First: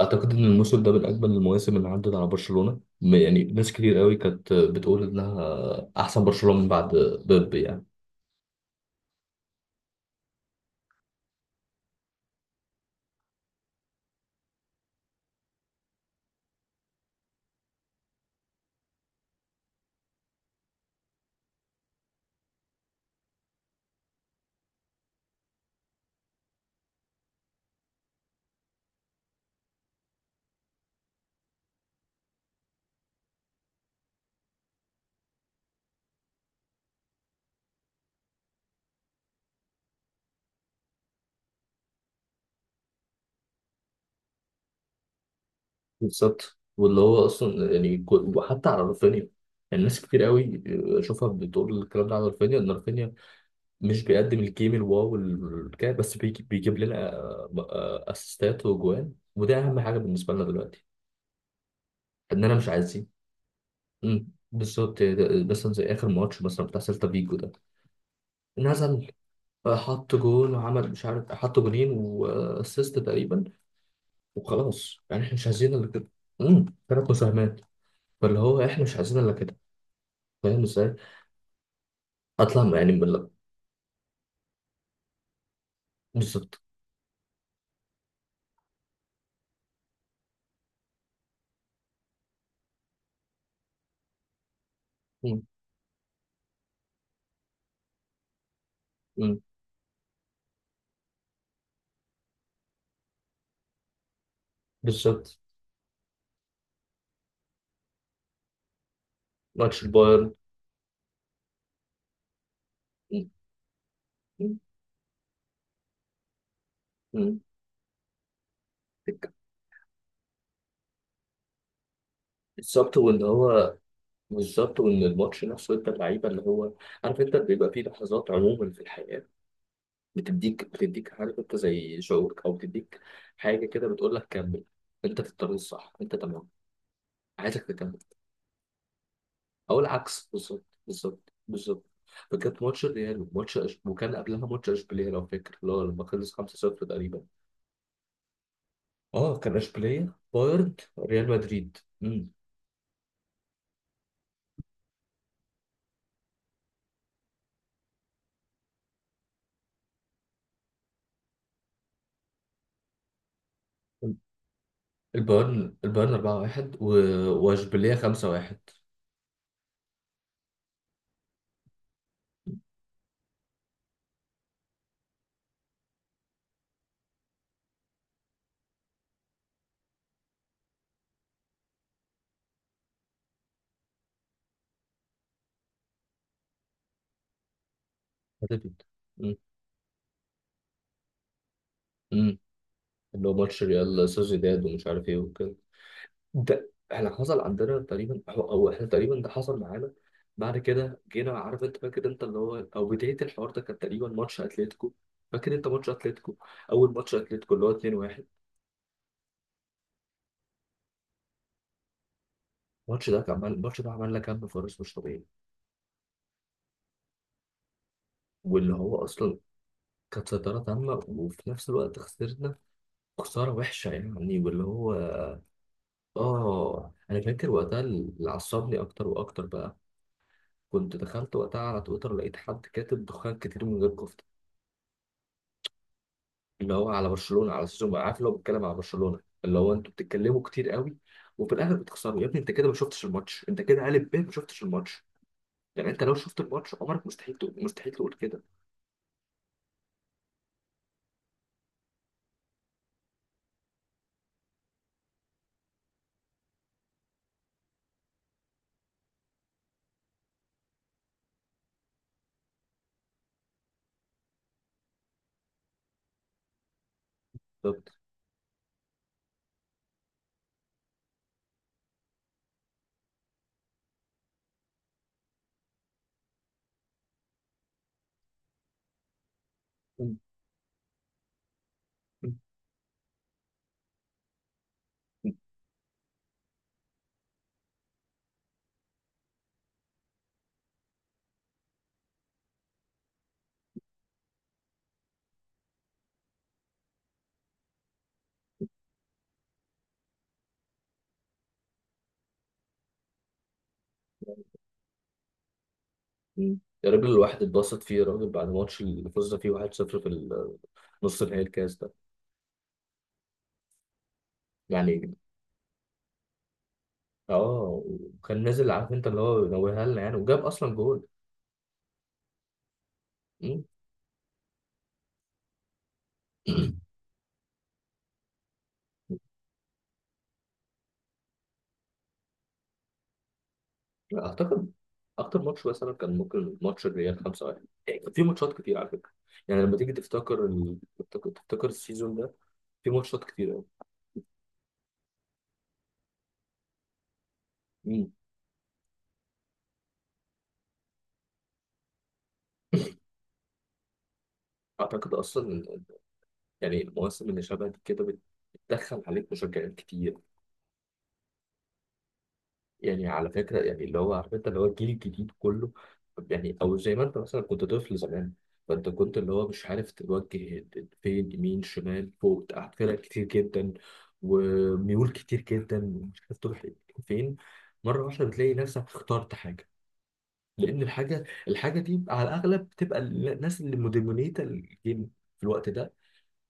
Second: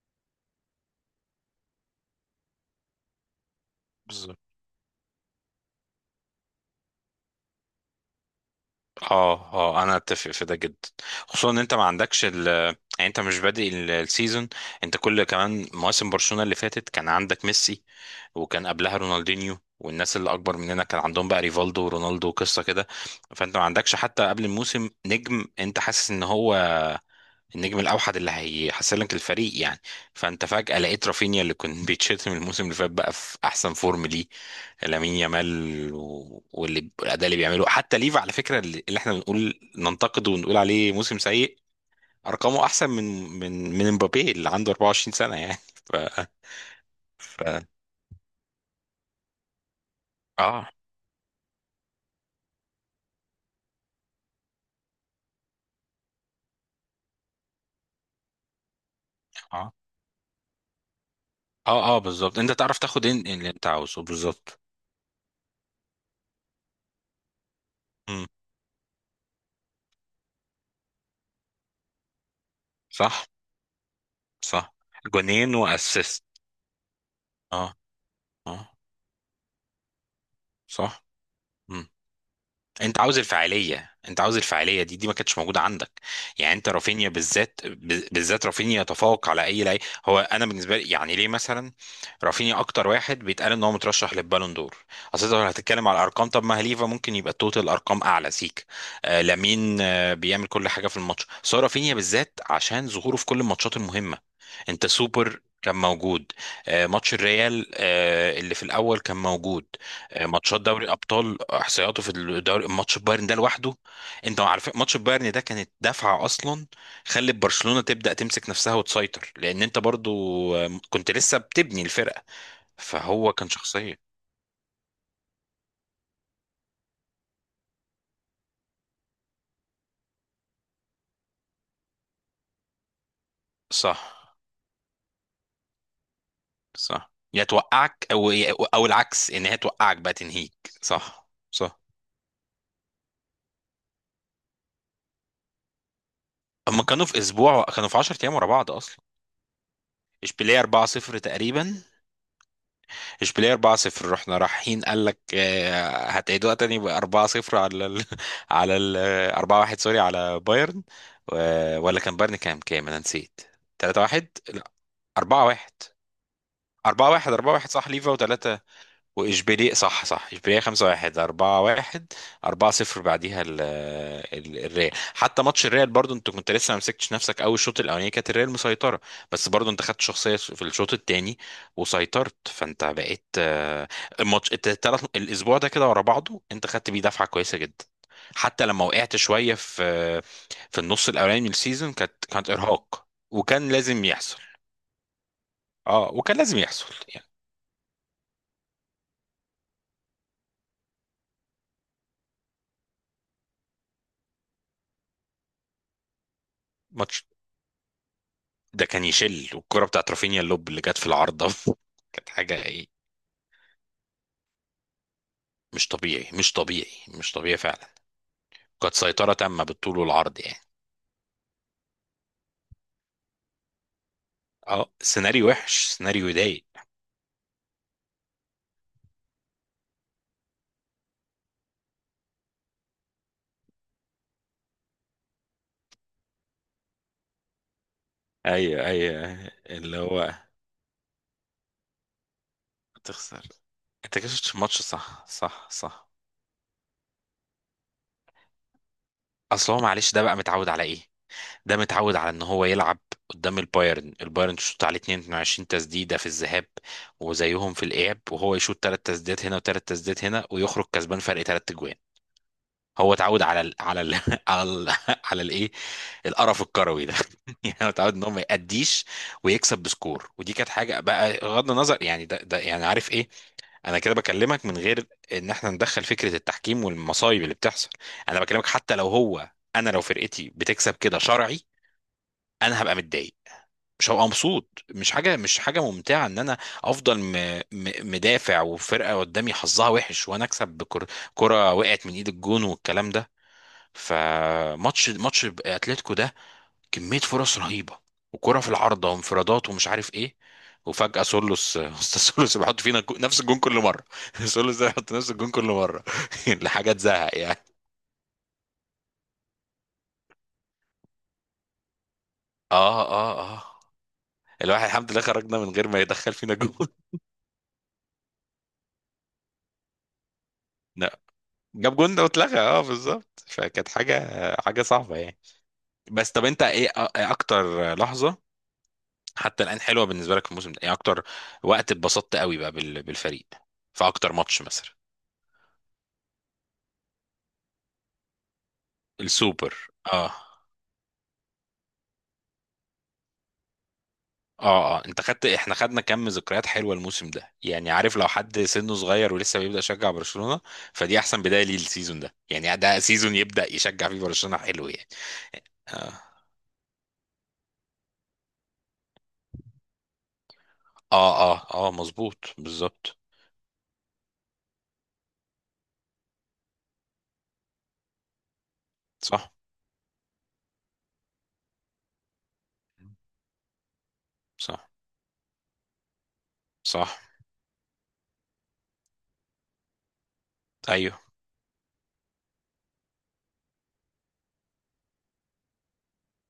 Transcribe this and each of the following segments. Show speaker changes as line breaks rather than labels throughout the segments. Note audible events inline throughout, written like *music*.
اعتقد ان الموسم ده من اجمل المواسم اللي عدت على برشلونه يعني ناس كتير قوي
بالظبط.
كانت بتقول انها احسن برشلونه من بعد بيب يعني.
اه اه انا اتفق في ده جدا. خصوصا ان انت ما عندكش يعني، انت مش بادئ السيزون. انت كل كمان مواسم برشلونة اللي فاتت كان عندك ميسي، وكان قبلها رونالدينيو، والناس اللي اكبر مننا كان عندهم بقى ريفالدو ورونالدو وقصة كده. فانت ما عندكش حتى قبل الموسم نجم انت حاسس ان هو النجم الاوحد اللي هيحسنك الفريق يعني. فانت فجأة لقيت رافينيا اللي كان *laughs* بيتشتم الموسم اللي فات بقى في احسن فورم ليه، لامين يامال، واللي الاداء اللي بيعمله حتى ليفا على فكرة اللي احنا بنقول ننتقده ونقول عليه موسم سيء، ارقامه احسن من من مبابي اللي عنده 24 سنة يعني *laughs* ف,
بالظبط واللي هو
ف...
اصلا يعني وحتى على رافينيا. يعني ناس كتير قوي
اه
اشوفها بتقول الكلام ده على رافينيا ان رافينيا مش بيقدم الجيم الواو الكده، بس بيجيب لنا اسيستات وجوان، وده
اه
اهم حاجه بالنسبه لنا دلوقتي،
اه اه بالظبط. انت
اننا مش
تعرف تاخد
عايزين.
اللي انت عاوزه بالظبط.
بالظبط. مثلا زي اخر ماتش مثلا بتاع سيلتا فيجو ده،
مم.
نزل فحط جول وعمل مش عارف حط جولين واسيست
صح
تقريبا،
صح.
وخلاص. يعني احنا مش
جونين
عايزين الا كده.
واسيست.
ثلاث مساهمات.
اه
فاللي
اه.
هو احنا مش عايزين الا كده، فاهم ازاي؟
صح. مم.
اطلع يعني
انت
من
عاوز
ال-
الفاعليه، انت عاوز الفاعليه دي ما كانتش موجوده عندك. يعني
بالظبط
انت رافينيا بالذات بالذات رافينيا يتفوق على اي لعيب هو، انا بالنسبه لي يعني ليه، مثلا رافينيا اكتر واحد بيتقال ان هو مترشح للبالون دور. اصل انت لو
مم.
هتتكلم على الارقام، طب ما هليفا ممكن يبقى التوتال ارقام اعلى سيك. آه
مم.
لامين آه بيعمل كل حاجه في الماتش، بس هو رافينيا بالذات عشان ظهوره في كل الماتشات المهمه. انت
بالظبط.
سوبر كان موجود، آه، ماتش الريال آه، اللي في الاول كان موجود،
ماتش
آه،
البايرن.
ماتشات دوري ابطال، احصائياته في الدوري، ماتش بايرن
مم.
ده لوحده. انت
مم.
عارف ماتش بايرن ده كانت دفعه اصلا، خلت
مم.
برشلونه تبدا تمسك نفسها وتسيطر، لان انت برضو آه، كنت لسه بتبني الفرقه،
بالظبط واللي
فهو كان
هو.
شخصيه.
بالظبط، وان الماتش نفسه انت اللعيبه اللي هو، عارف انت بيبقى فيه لحظات عموما في الحياه، بتديك عارف انت زي شعورك، او بتديك حاجه كده
صح
بتقول لك كمل، انت في الطريق الصح انت تمام،
صح يا
عايزك تكمل.
توقعك او او العكس ان هي
او
توقعك بقى
العكس،
تنهيك.
بالظبط
صح
بالظبط
صح.
بالظبط فكانت ماتش الريال ماتش وكان قبلها ماتش اشبيليه، لو فاكر اللي هو لما خلص
اما
5-0
كانوا في
تقريبا.
اسبوع كانوا في 10 ايام ورا بعض اصلا.
اه، كان اشبيليه
اشبيليه
بايرن
4-0
ريال
تقريبا.
مدريد. امم
اشبيليه 4-0 رحنا رايحين قال لك آه، هتعيدوها تاني ب 4-0 على ال *laughs* على ال 4-1 سوري، على بايرن. ولا كان بايرن كام انا نسيت. 3-1 لا، 4-1،
البايرن 4-1
4-1 4-1 صح
واشبيليه
ليفا
5-1.
و3. واشبيليه صح صح اشبيليه 5 1 4 1
مم.
4 0 بعديها الريال. حتى ماتش الريال برضو انت كنت لسه ما مسكتش نفسك قوي، الشوط الاولاني كانت الريال مسيطره، بس برضو انت خدت شخصيه في الشوط الثاني وسيطرت، فانت بقيت آه، الماتش الثلاث الاسبوع ده كده ورا بعضه انت خدت بيه دفعه كويسه جدا.
هدف
حتى
انت.
لما وقعت
مم.
شويه في في النص الاولاني من السيزون كانت
مم.
كانت ارهاق
اللي هو ماتش
وكان لازم
ريال
يحصل.
سوسيداد ومش عارف ايه وكده.
اه وكان لازم
ده
يحصل
احنا
يعني.
حصل عندنا تقريبا، هو او احنا تقريبا ده حصل معانا. بعد كده جينا عارف انت فاكر انت اللي هو، او بدايه الحوار ده كان تقريبا ماتش اتلتيكو، فاكر انت ماتش اتلتيكو، اول ماتش
ماتش
اتلتيكو اللي هو 2-1.
ده كان يشل، والكرة بتاعت رافينيا اللوب اللي جت في العارضة *laughs* كانت حاجة ايه.
الماتش ده كان عمل الماتش ده عملنا كم فرص مش طبيعي.
مش طبيعي مش طبيعي مش طبيعي فعلا.
واللي
كانت
هو
سيطرة
اصلا،
تامة بالطول
كانت
والعرض
سيطره
يعني.
تامه وفي نفس الوقت خسرنا، خساره وحشه يعني واللي
اه،
هو.
سيناريو وحش، سيناريو يضايق.
اه انا فاكر وقتها اللي عصبني اكتر واكتر بقى، كنت دخلت وقتها على تويتر لقيت حد كاتب دخان كتير من غير كفته، اللي هو على برشلونه، على اساس انه عارف اللي هو بيتكلم على
ايوه
برشلونه،
ايوه،
اللي هو انتوا
اللي هو
بتتكلموا كتير قوي وفي الاخر بتخسروا يا ابني، انت كده ما شفتش الماتش،
تخسر.
انت كده قالب ب
انت كده
ما
شفتش
شفتش
الماتش،
الماتش.
صح صح
يعني انت
صح.
لو شفت الماتش عمرك مستحيل تقول، مستحيل تقول كده.
اصل هو معلش ده بقى متعود على ايه، ده متعود على ان هو يلعب قدام البايرن. البايرن تشوط عليه 22 تسديده في الذهاب وزيهم في الاياب وهو يشوط ثلاث تسديدات هنا وثلاث تسديدات هنا ويخرج كسبان فرق ثلاث اجوان. هو اتعود على *laughs* على ال على الايه القرف الكروي ده. *laughs* يعني هو
بالظبط.
اتعود ان هو ما يأديش ويكسب بسكور، ودي كانت حاجه بقى بغض النظر يعني ده يعني عارف ايه. انا كده بكلمك من غير ان احنا ندخل فكره التحكيم والمصايب اللي بتحصل، انا بكلمك حتى لو هو انا لو
م-
فرقتي بتكسب كده شرعي
م-
انا هبقى متضايق، مش هبقى مبسوط، مش حاجه، مش حاجه ممتعه ان انا افضل مدافع وفرقه قدامي حظها وحش وانا اكسب بكره، كره وقعت من ايد الجون والكلام ده. فماتش اتلتيكو ده كمية فرص رهيبة وكرة في العارضة وانفرادات ومش عارف ايه، وفجأة سولوس *laughs* استاذ سولوس بيحط فينا نفس الجون كل مرة *laughs* سولوس ده بيحط نفس الجون كل مرة *laughs*
م- يا
لحاجة
راجل
تزهق
الواحد
يعني.
اتبسط فيه، يا راجل بعد الماتش اللي فزنا فيه 1-0 في نص نهائي الكاس ده
اه اه اه، الواحد الحمد
يعني.
لله خرجنا من غير ما يدخل فينا جون.
اه، وكان نازل عارف انت اللي هو نوهها لنا يعني، وجاب اصلا
*laughs*
جول.
لا، جاب جون ده واتلغى، اه بالظبط،
م-
فكانت حاجة حاجة صعبة يعني. بس طب انت
*clears throat*
ايه اكتر لحظة حتى الآن حلوة بالنسبة لك في الموسم ده، يعني اكتر وقت اتبسطت قوي بقى بالفريق في
لا،
اكتر ماتش
اعتقد
مثلا.
اكتر ماتش مثلا كان ممكن ماتش الريال 5-1 يعني. كان في ماتشات كتير على فكره، يعني
السوبر.
لما تيجي
اه
تفتكر تفتكر السيزون ده في ماتشات كتير قوي.
اه اه، انت خدت، احنا خدنا كم ذكريات حلوه الموسم ده يعني.
مم.
عارف لو حد سنه صغير ولسه بيبدأ يشجع برشلونة، فدي احسن بداية ليه السيزون ده يعني. ده سيزون يبدأ يشجع فيه برشلونة حلو يعني.
اعتقد اصلا إن-
اه
يعني المواسم اللي شبه دي كده بتدخل عليك مشجعين كتير.
اه اه, آه مظبوط
يعني
بالظبط.
على فكرة، يعني اللي هو عارف انت اللي هو الجيل الجديد كله، يعني او زي ما انت مثلا كنت طفل زمان، فانت كنت اللي هو
صح
مش عارف توجه فين، يمين شمال فوق تحت، فرق كتير جدا
صح
وميول كتير جدا ومش عارف تروح
صح.
فين. مرة واحدة بتلاقي نفسك اخترت حاجة، لأن
ايوه
الحاجة دي على الأغلب بتبقى الناس اللي مدمنيتة الجيم في الوقت ده،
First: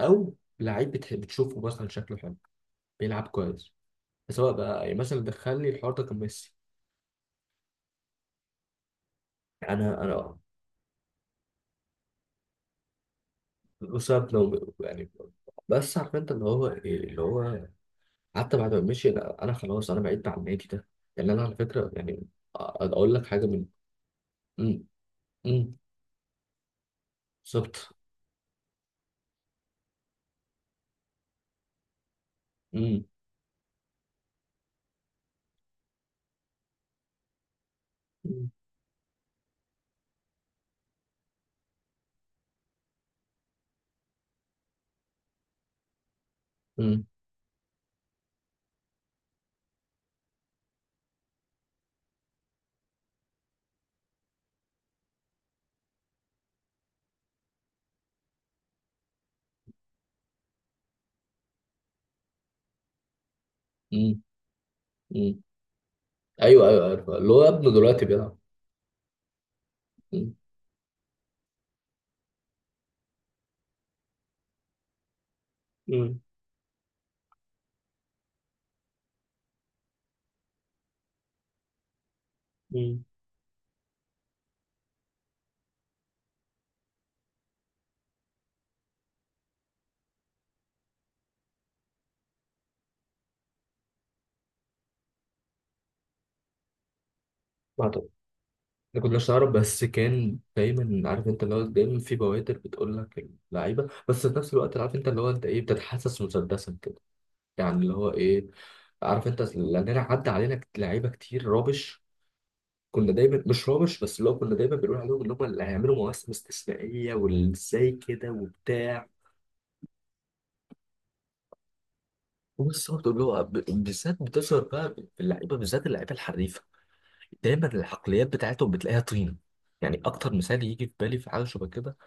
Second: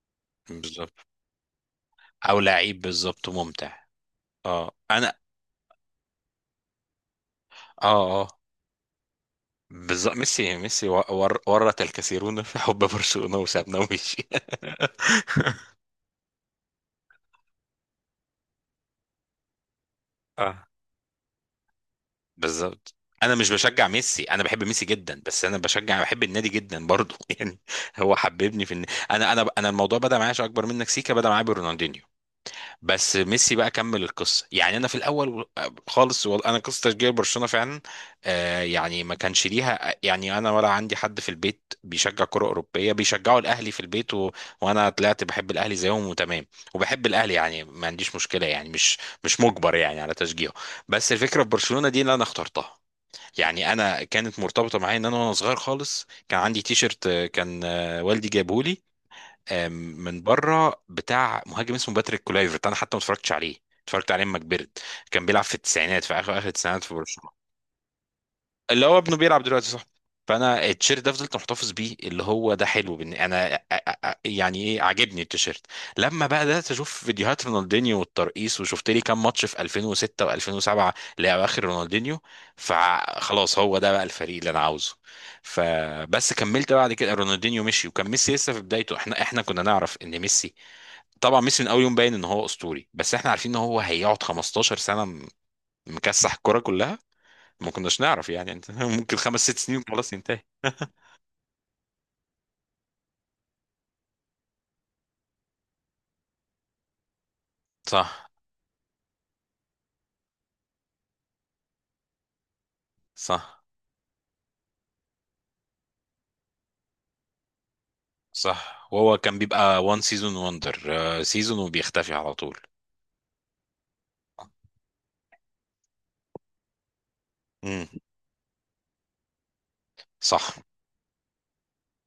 أو لعيب
بالظبط.
بتشوفه مثلا شكله حلو،
او لعيب
بيلعب
بالظبط
كويس.
ممتع.
سواء
اه
بقى يعني
انا،
مثلا دخلني الحوار ده كان ميسي.
اه اه
انا
بالظبط.
انا
ميسي ميسي ورط الكثيرون في حب برشلونة وسابنا ومشي.
وساب لو يعني،
*laughs*
بس عارف انت اللي هو ايه اللي هو، حتى بعد ما مشي، أنا خلاص انا بعدت عن النادي
اه
ده يعني. انا على فكره يعني،
بالظبط.
اقول لك
انا
حاجه
مش
من.
بشجع ميسي، انا بحب
امم
ميسي جدا، بس انا
امم
بشجع بحب النادي جدا برضه *laughs* يعني.
بالظبط.
هو حببني انا الموضوع بدا معايا، عشان اكبر منك سيكا، بدا معايا برونالدينيو،
امم
بس ميسي بقى كمل القصه يعني. انا في الاول خالص انا قصه تشجيع برشلونه فعلا
امم
آه يعني ما كانش ليها يعني. انا ولا عندي حد في البيت بيشجع كره اوروبيه، بيشجعوا الاهلي في البيت وانا طلعت بحب الاهلي زيهم وتمام.
امم
وبحب الاهلي يعني ما عنديش مشكله يعني، مش مش مجبر يعني على تشجيعه. بس الفكره في برشلونه دي اللي انا اخترتها يعني. انا كانت مرتبطه معايا ان انا وانا صغير خالص كان عندي تيشرت آه، كان آه، والدي جابهولي آم، من بره، بتاع مهاجم اسمه باتريك كولايفرت. انا حتى ما اتفرجتش عليه، اتفرجت
امم
عليه لما كبرت. كان
أمم.
بيلعب في التسعينات في اخر اخر
ايوه
التسعينات
ايوه،
في
عارف اللي
برشلونه.
هو ابنه دلوقتي بيلعب.
اللي هو ابنه بيلعب دلوقتي صح.
امم
فانا التيشيرت ده فضلت محتفظ بيه، اللي هو ده حلو بن... انا أ- أ- أ- يعني ايه، عاجبني التيشيرت.
امم
لما بقى بدات اشوف فيديوهات رونالدينيو والترقيص وشفت لي كام ماتش في 2006 و2007 لاواخر رونالدينيو،
أمم.
فخلاص هو ده بقى الفريق اللي انا عاوزه. فبس كملت بعد كده، رونالدينيو مشي وكان ميسي لسه في بدايته. احنا كنا نعرف ان ميسي، طبعا ميسي من اول يوم باين ان هو اسطوري، بس احنا عارفين ان هو هيقعد 15 سنه مكسح الكرة كلها، ما
ما
كناش
أعتقد-
نعرف يعني انت *laughs*
ما
ممكن
كناش
خمس
نعرف،
ست سنين
بس
خلاص
كان
ينتهي.
دايما عارف انت اللي هو دايما في بوادر بتقول لك اللعيبه، بس في نفس الوقت عارف انت اللي هو انت ايه بتتحسس مسدسا يعني،
*laughs*
اللي هو
صح
ايه، عارف انت لاننا عدى علينا لعيبه كتير رابش، كنا دايما
صح
مش رابش، بس اللي هو كنا دايما بنقول عليهم اللي هم اللي هيعملوا مواسم استثنائيه، والازاي كده
صح.
وبتاع.
وهو كان بيبقى وان سيزون وندر، سيزون وبيختفي على طول.
وبس برضه اللي هو بالذات بتظهر بقى في اللعيبه، بالذات اللعيبه الحريفه، دايما
امم.
العقليات بتاعتهم بتلاقيها طينه. يعني اكتر
صح.
مثال يجي في بالي في حاجه شبه كده،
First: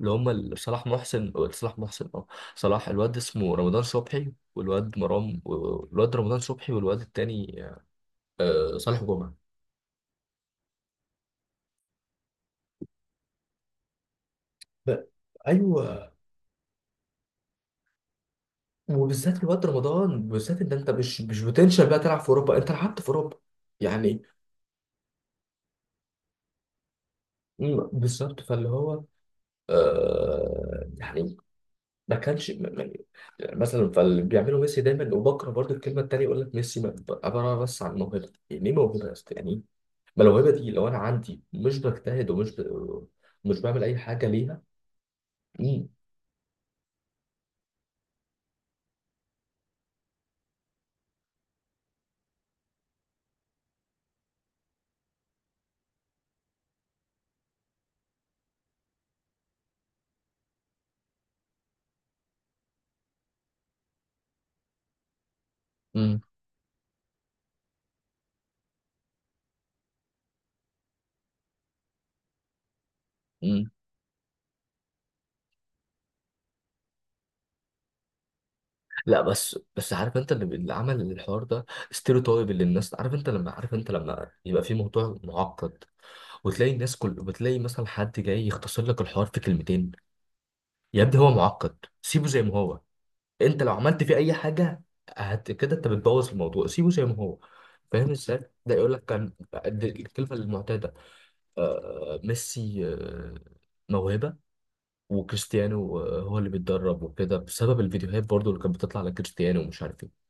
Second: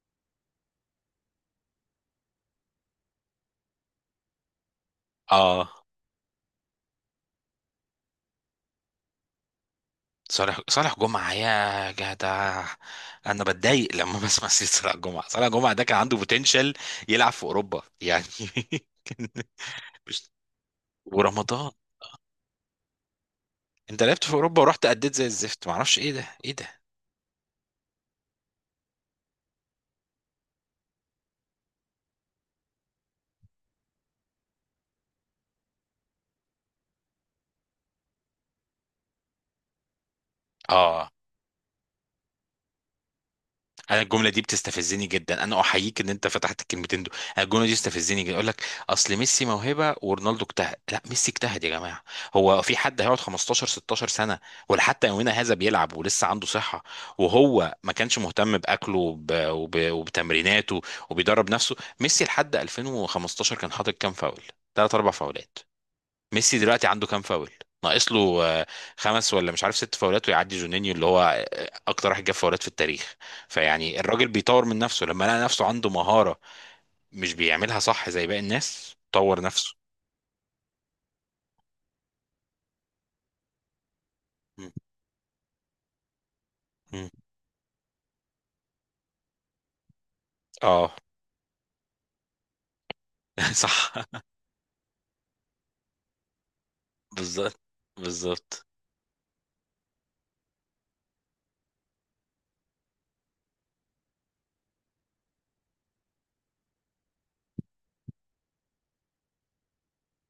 اللي هم صلاح محسن اه، صلاح الواد اسمه رمضان صبحي، والواد مرام
اه.
والواد رمضان صبحي والواد التاني صالح جمعه.
صالح، صالح جمعة يا جدع. انا بتضايق لما *laughs* بسمع سيرة صالح
ب-
جمعة. صالح جمعة ده كان
ايوه.
عنده بوتنشال يلعب في اوروبا يعني *laughs* كان.
وبالذات في وقت رمضان
مش
بالذات، ان انت مش
ورمضان،
بتنشل بقى تلعب في اوروبا، انت لعبت في اوروبا
انت
يعني.
لعبت في اوروبا ورحت اديت زي الزفت، معرفش ايه ده ايه ده.
بالظبط فاللي هو يعني ما كانش مثلا. فاللي بيعمله ميسي دايما وبكره برضو، الكلمه التانيه يقول لك ميسي عباره بس عن موهبه. يعني ايه موهبه يا اسطى يعني إيه؟ ما الموهبه دي لو انا
اه
عندي مش بجتهد مش بعمل اي
انا
حاجه
الجمله دي
ليها.
بتستفزني جدا، انا
مم،
احييك ان انت فتحت الكلمتين دول، انا الجمله دي بتستفزني جدا، يقول لك اصل ميسي موهبه ورونالدو اجتهد. لا، ميسي اجتهد يا جماعه. هو في حد هيقعد 15 16 سنه ولا حتى يومنا هذا بيلعب ولسه عنده صحه وهو ما كانش مهتم باكله وبتمريناته وبيدرب نفسه؟ ميسي لحد 2015 كان حاطط كام فاول، ثلاث اربع فاولات.
مم،
ميسي دلوقتي عنده كام فاول، ناقص له آه، خمس ولا مش عارف ست فاولات ويعدي جونينيو اللي هو آه، اكتر واحد جاب فاولات في التاريخ.
مم.
فيعني الراجل بيطور من نفسه، لما لقى نفسه عنده مهارة مش بيعملها صح زي باقي الناس،
لا،
طور
بس
نفسه.
بس عارف انت اللي عمل الحوار ده ستيريوتايب اللي الناس، عارف انت لما، عارف انت لما يبقى
م-
في موضوع معقد، وتلاقي الناس
م.
كل بتلاقي مثلا حد جاي يختصر لك الحوار في كلمتين.
اه.
يا ابني هو معقد، سيبه زي ما هو،
*laughs*
انت لو عملت
صح.
فيه اي حاجه هت كده، انت بتبوظ الموضوع، سيبه زي ما هو،
بالظبط
فاهم ازاي؟
بالظبط.
ده يقول لك كان، دي الكلمه المعتاده، آه ميسي آه موهبه، وكريستيانو آه، هو اللي بيتدرب وكده بسبب الفيديوهات برضو اللي كانت بتطلع على كريستيانو ومش عارف ايه